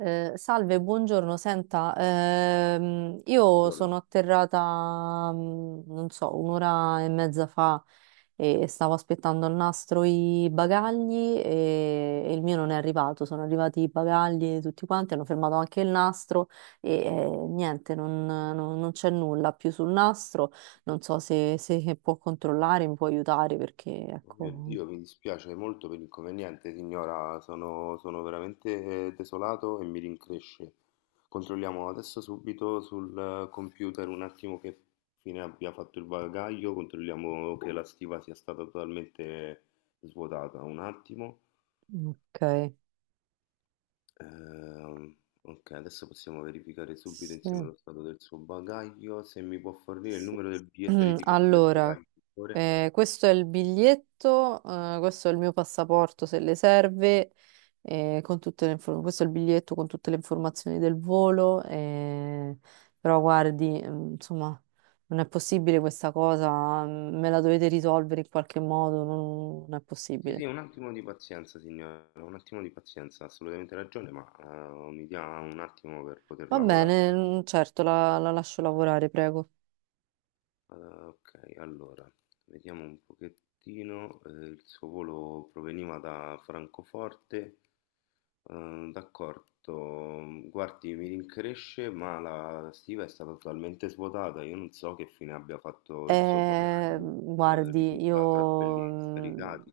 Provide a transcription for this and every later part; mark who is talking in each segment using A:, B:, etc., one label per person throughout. A: Salve, buongiorno. Senta, io sono
B: Buongiorno.
A: atterrata, mm, non so, un'ora e mezza fa e stavo aspettando al nastro i bagagli e il mio non è arrivato. Sono arrivati i bagagli tutti quanti, hanno fermato anche il nastro e niente, non c'è nulla più sul nastro. Non so se può controllare, mi può aiutare perché,
B: Oh mio
A: ecco,
B: Dio, mi dispiace molto per l'inconveniente, signora. Sono veramente desolato e mi rincresce. Controlliamo adesso subito sul computer un attimo che fine abbia fatto il bagaglio. Controlliamo che la stiva sia stata totalmente svuotata. Un attimo.
A: ok.
B: Ehm, ok, adesso possiamo verificare subito insieme
A: Sì.
B: lo stato del suo bagaglio. Se mi può fornire il
A: Sì.
B: numero del biglietto di etichetta del
A: Allora,
B: bagaglio, per favore.
A: Questo è il biglietto, questo è il mio passaporto se le serve, con tutte le questo è il biglietto con tutte le informazioni del volo, però guardi, mm, insomma, non è possibile questa cosa, mm, me la dovete risolvere in qualche modo, non è
B: Sì,
A: possibile.
B: sì, un attimo di pazienza, signora, un attimo di pazienza, ha assolutamente ragione, ma mi dia un attimo per poter
A: Va
B: lavorare.
A: bene, mm, certo, la lascio lavorare, prego.
B: Ok, allora, vediamo un pochettino. Il suo volo proveniva da Francoforte. D'accordo, guardi, mi rincresce, ma la stiva è stata totalmente svuotata. Io non so che fine abbia fatto il suo bagaglio.
A: Guardi,
B: Risulta tra quelli
A: io... mm,
B: scaricati.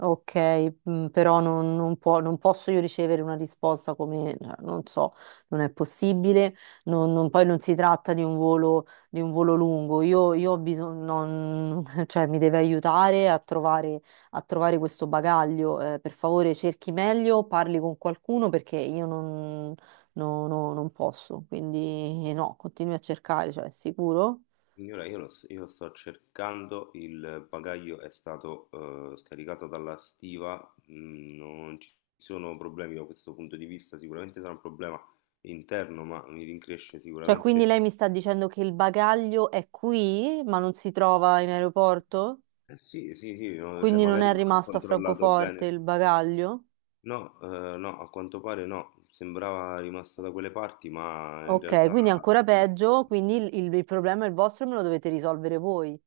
A: ok, mm, però non posso io ricevere una risposta come, cioè, non so, non è possibile, poi non si tratta di un volo lungo, io ho bisogno, non- cioè mi deve aiutare a trovare questo bagaglio. Per favore cerchi meglio, parli con qualcuno perché io non, non posso, quindi no, continui a cercare, cioè è sicuro?
B: Signora, io, io sto cercando, il bagaglio è stato scaricato dalla stiva, mm, non ci sono problemi da questo punto di vista, sicuramente sarà un problema interno, ma mi rincresce
A: Cioè, quindi
B: sicuramente.
A: lei mi sta dicendo che il bagaglio è qui, ma non si trova in aeroporto?
B: Sì, sì, sì, no, cioè
A: Quindi non
B: magari
A: è
B: non ha
A: rimasto a
B: controllato
A: Francoforte
B: bene.
A: il bagaglio?
B: No, no, a quanto pare no, sembrava rimasto da quelle parti, ma in
A: Ok,
B: realtà...
A: quindi ancora
B: Eh,
A: peggio, quindi il problema è il vostro e me lo dovete risolvere voi.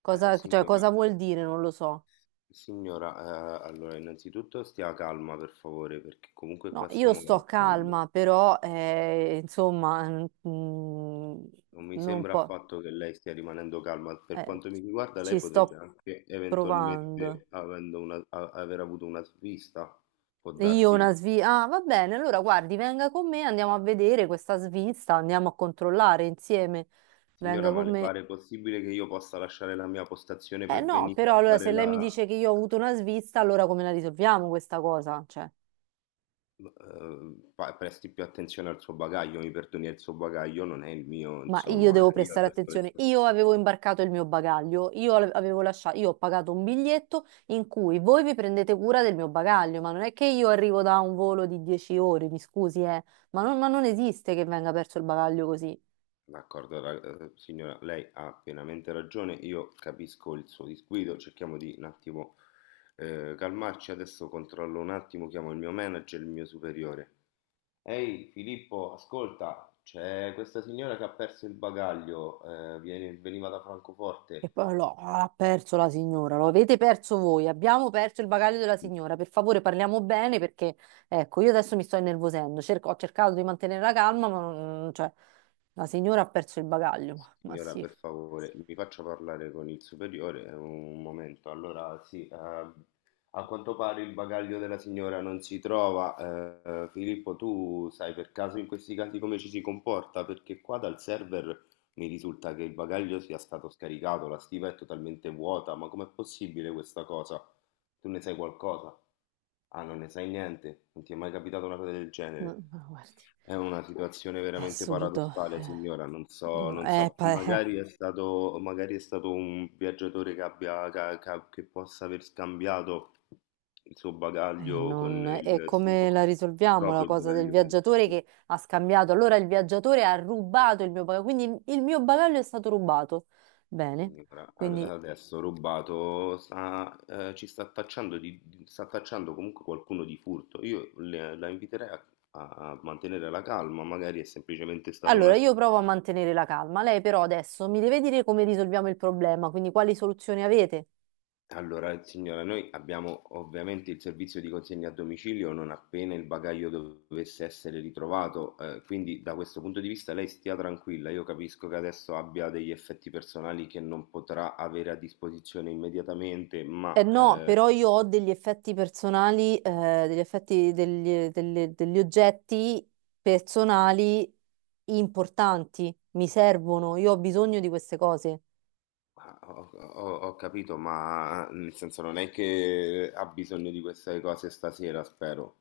A: Cosa, cioè, cosa
B: signora,
A: vuol dire? Non lo so.
B: Signora, allora innanzitutto stia calma per favore, perché comunque
A: No,
B: qua
A: io
B: stiamo
A: sto
B: lavorando.
A: calma, però, insomma, mm,
B: Non mi
A: non
B: sembra
A: po-
B: affatto che lei stia rimanendo calma. Per
A: eh,
B: quanto mi riguarda,
A: ci
B: lei potrebbe
A: sto
B: anche
A: provando.
B: eventualmente aver avuto una svista. Può
A: E io
B: darsi.
A: una svista. Ah, va bene, allora guardi, venga con me, andiamo a vedere questa svista, andiamo a controllare insieme.
B: Signora,
A: Venga
B: ma
A: con
B: le
A: me.
B: pare possibile che io possa lasciare la mia postazione
A: Eh
B: per
A: no,
B: venire
A: però
B: a
A: allora
B: fare
A: se lei mi
B: la...
A: dice che io ho avuto una svista, allora come la risolviamo questa cosa? Cioè,
B: Presti più attenzione al suo bagaglio, mi perdoni, il suo bagaglio non è il mio,
A: ma io
B: insomma.
A: devo
B: Cioè, io
A: prestare
B: adesso le
A: attenzione.
B: sto...
A: Io avevo imbarcato il mio bagaglio, io avevo lasciato, io ho pagato un biglietto in cui voi vi prendete cura del mio bagaglio, ma non è che io arrivo da un volo di 10 ore, mi scusi, ma non esiste che venga perso il bagaglio così.
B: D'accordo, signora, lei ha pienamente ragione, io capisco il suo disguido, cerchiamo di un attimo calmarci, adesso controllo un attimo, chiamo il mio manager, il mio superiore. Ehi Filippo, ascolta, c'è questa signora che ha perso il bagaglio, veniva da
A: E
B: Francoforte.
A: poi lo ah, ha perso la signora, lo avete perso voi, abbiamo perso il bagaglio della
B: Sì.
A: signora, per favore parliamo bene perché, ecco, io adesso mi sto innervosendo. Ho cercato di mantenere la calma, ma non- cioè, la signora ha perso il bagaglio, ma
B: Signora,
A: sì,
B: per favore, mi faccia parlare con il superiore un momento. Allora, sì, a quanto pare il bagaglio della signora non si trova. Filippo, tu sai per caso in questi casi come ci si comporta? Perché qua dal server mi risulta che il bagaglio sia stato scaricato, la stiva è totalmente vuota, ma com'è possibile questa cosa? Tu ne sai qualcosa? Ah, non ne sai niente? Non ti è mai capitata una cosa del genere?
A: ma guardi,
B: È una situazione
A: è
B: veramente
A: assurdo,
B: paradossale, signora. Non so,
A: mm,
B: non
A: è
B: so, magari è stato un viaggiatore che abbia, che possa aver scambiato il suo bagaglio con
A: non- e come la
B: il
A: risolviamo la
B: proprio
A: cosa del
B: bagaglio.
A: viaggiatore che ha scambiato, allora il viaggiatore ha rubato il mio bagaglio, quindi il mio bagaglio è stato rubato, bene, quindi...
B: Adesso rubato sta, ci sta tacciando, sta tacciando comunque qualcuno di furto. La inviterei a, a mantenere la calma, magari è semplicemente stata una
A: Allora, io provo a
B: svista.
A: mantenere la calma. Lei però adesso mi deve dire come risolviamo il problema, quindi quali soluzioni avete?
B: Allora, signora, noi abbiamo ovviamente il servizio di consegna a domicilio non appena il bagaglio dovesse essere ritrovato, quindi da questo punto di vista lei stia tranquilla. Io capisco che adesso abbia degli effetti personali che non potrà avere a disposizione immediatamente,
A: Eh
B: ma
A: no, però io ho degli effetti personali, degli effetti degli oggetti personali importanti, mi servono, io ho bisogno di queste cose.
B: ah, ho capito, ma nel senso non è che ha bisogno di queste cose stasera, spero.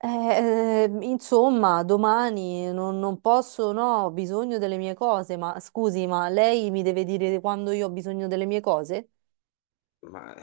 A: Insomma, domani non posso, no, ho bisogno delle mie cose, ma scusi, ma lei mi deve dire quando io ho bisogno delle mie cose?
B: Ma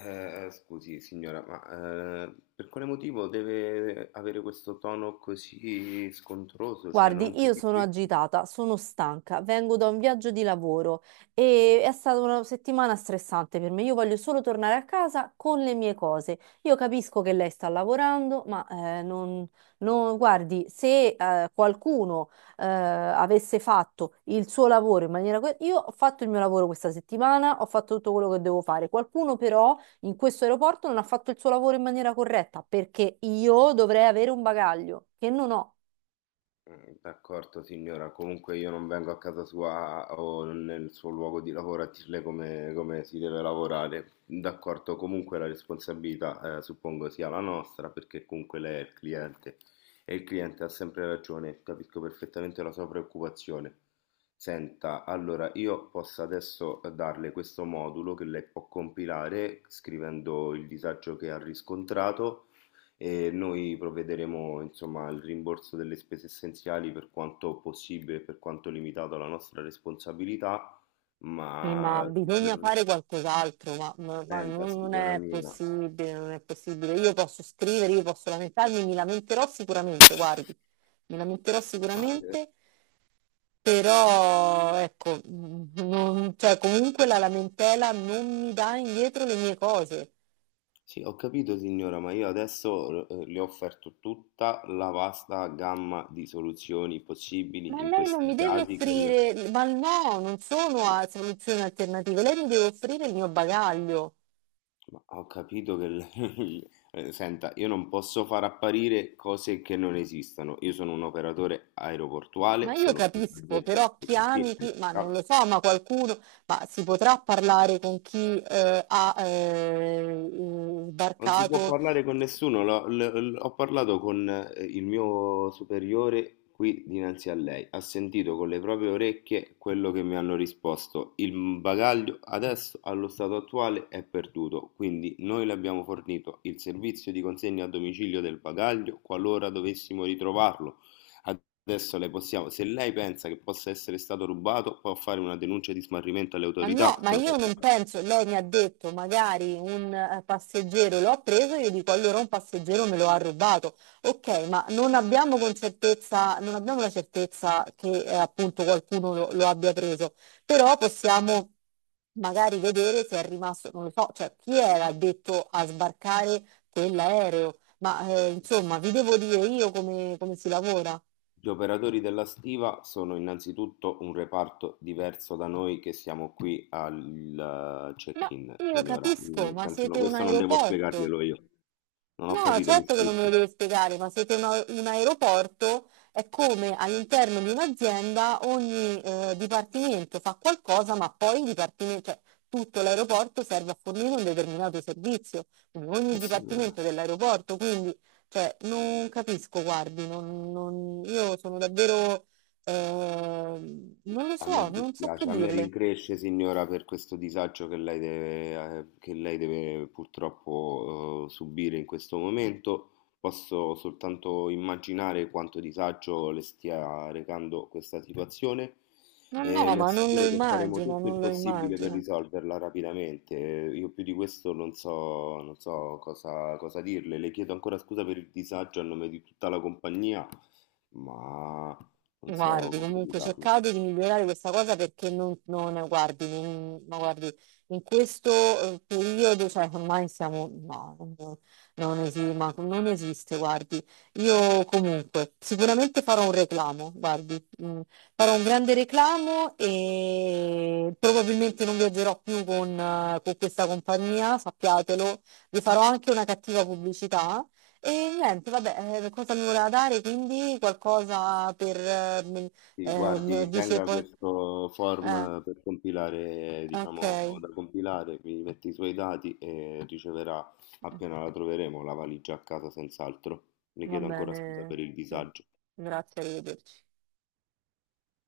B: scusi, signora, ma per quale motivo deve avere questo tono così scontroso? Cioè, non
A: Guardi, io sono
B: capisco.
A: agitata, sono stanca, vengo da un viaggio di lavoro e è stata una settimana stressante per me. Io voglio solo tornare a casa con le mie cose. Io capisco che lei sta lavorando, ma non, non- guardi, se qualcuno avesse fatto il suo lavoro in maniera... que- Io ho fatto il mio lavoro questa settimana, ho fatto tutto quello che devo fare. Qualcuno però in questo aeroporto non ha fatto il suo lavoro in maniera corretta perché io dovrei avere un bagaglio che non ho.
B: Mm, d'accordo signora, comunque io non vengo a casa sua o nel suo luogo di lavoro a dirle come, come si deve lavorare. D'accordo, comunque la responsabilità suppongo sia la nostra perché comunque lei è il cliente e il cliente ha sempre ragione, capisco perfettamente la sua preoccupazione. Senta, allora io posso adesso darle questo modulo che lei può compilare scrivendo il disagio che ha riscontrato e noi provvederemo, insomma, al rimborso delle spese essenziali per quanto possibile, per quanto limitato alla nostra responsabilità,
A: Sì, ma
B: ma
A: bisogna
B: per...
A: fare qualcos'altro, ma, ma
B: Senta,
A: non
B: signora
A: è
B: mia,
A: possibile, non è possibile. Io posso scrivere, io posso lamentarmi, mi lamenterò sicuramente, guardi, mi lamenterò
B: ma,
A: sicuramente, però ecco, mm, non- cioè, comunque la lamentela non mi dà indietro le mie cose.
B: sì, ho capito, signora, ma io adesso le ho offerto tutta la vasta gamma di soluzioni
A: Ma
B: possibili in
A: lei non
B: questi
A: mi deve
B: casi che le...
A: offrire, ma no, non sono a soluzioni alternative, lei mi deve offrire il mio bagaglio.
B: Ma ho capito che... senta, io non posso far apparire cose che non esistono. Io sono un operatore
A: Ma
B: aeroportuale,
A: io
B: sono qui
A: capisco,
B: soggetto...
A: però chi
B: Sì,
A: ami, chi... ma non
B: ciao.
A: lo so, ma qualcuno, ma si potrà parlare con chi ha
B: Non si può
A: sbarcato.
B: parlare con nessuno, ho parlato con il mio superiore qui dinanzi a lei, ha sentito con le proprie orecchie quello che mi hanno risposto. Il bagaglio adesso, allo stato attuale, è perduto, quindi noi le abbiamo fornito il servizio di consegna a domicilio del bagaglio qualora dovessimo ritrovarlo. Adesso le possiamo, se lei pensa che possa essere stato rubato, può fare una denuncia di smarrimento alle
A: Ma no,
B: autorità.
A: ma io
B: Troverà.
A: non penso, lei mi ha detto magari un passeggero l'ho preso, io dico allora un passeggero me lo ha rubato. Ok, ma non abbiamo con certezza, non abbiamo la certezza che appunto qualcuno lo abbia preso, però possiamo magari vedere se è rimasto, non lo so, cioè chi era detto a sbarcare quell'aereo, ma insomma vi devo dire io come si lavora.
B: Gli operatori della stiva sono innanzitutto un reparto diverso da noi che siamo qui al
A: Ma
B: check-in,
A: io
B: signora.
A: capisco,
B: Nel
A: ma
B: senso, no,
A: siete un
B: questo non devo
A: aeroporto.
B: spiegarglielo io. Non ho
A: No,
B: capito, mi
A: certo che non me lo
B: scusi.
A: deve spiegare, ma siete un, a- un aeroporto, è come all'interno di un'azienda ogni dipartimento fa qualcosa, ma poi il dipartimento, cioè tutto l'aeroporto serve a fornire un determinato servizio, quindi ogni
B: Signora.
A: dipartimento dell'aeroporto, quindi cioè, non capisco, guardi, non- non- io sono davvero, non lo
B: A
A: so,
B: me
A: non so che
B: dispiace, a me
A: dirle.
B: rincresce, signora, per questo disagio che lei deve purtroppo, subire in questo momento. Posso soltanto immaginare quanto disagio le stia recando questa situazione
A: Non
B: e
A: no,
B: le
A: ma non lo
B: assicuro che faremo
A: immagino,
B: tutto il
A: non lo
B: possibile per
A: immagino.
B: risolverla rapidamente. Io più di questo non so, non so cosa, cosa dirle. Le chiedo ancora scusa per il disagio a nome di tutta la compagnia, ma non so
A: Guardi,
B: come
A: comunque
B: spiegarlo.
A: cercate di migliorare questa cosa perché non, non- guardi, non- ma guardi, in questo periodo, cioè ormai siamo, no, non, non esi- ma non esiste, guardi. Io comunque sicuramente farò un reclamo, guardi, mm, farò un grande reclamo e probabilmente non viaggerò più con questa compagnia, sappiatelo, vi farò anche una cattiva pubblicità e niente, vabbè, cosa mi voleva dare? Quindi qualcosa per... mi-
B: Sì,
A: mi
B: guardi,
A: dice
B: tenga
A: poi...
B: questo
A: Eh,
B: form per compilare,
A: ok,
B: diciamo, da compilare, mi metti i suoi dati e riceverà
A: mm,
B: appena la troveremo la valigia a casa senz'altro. Le
A: va
B: chiedo ancora scusa per
A: bene,
B: il
A: sì.
B: disagio.
A: Grazie, arrivederci.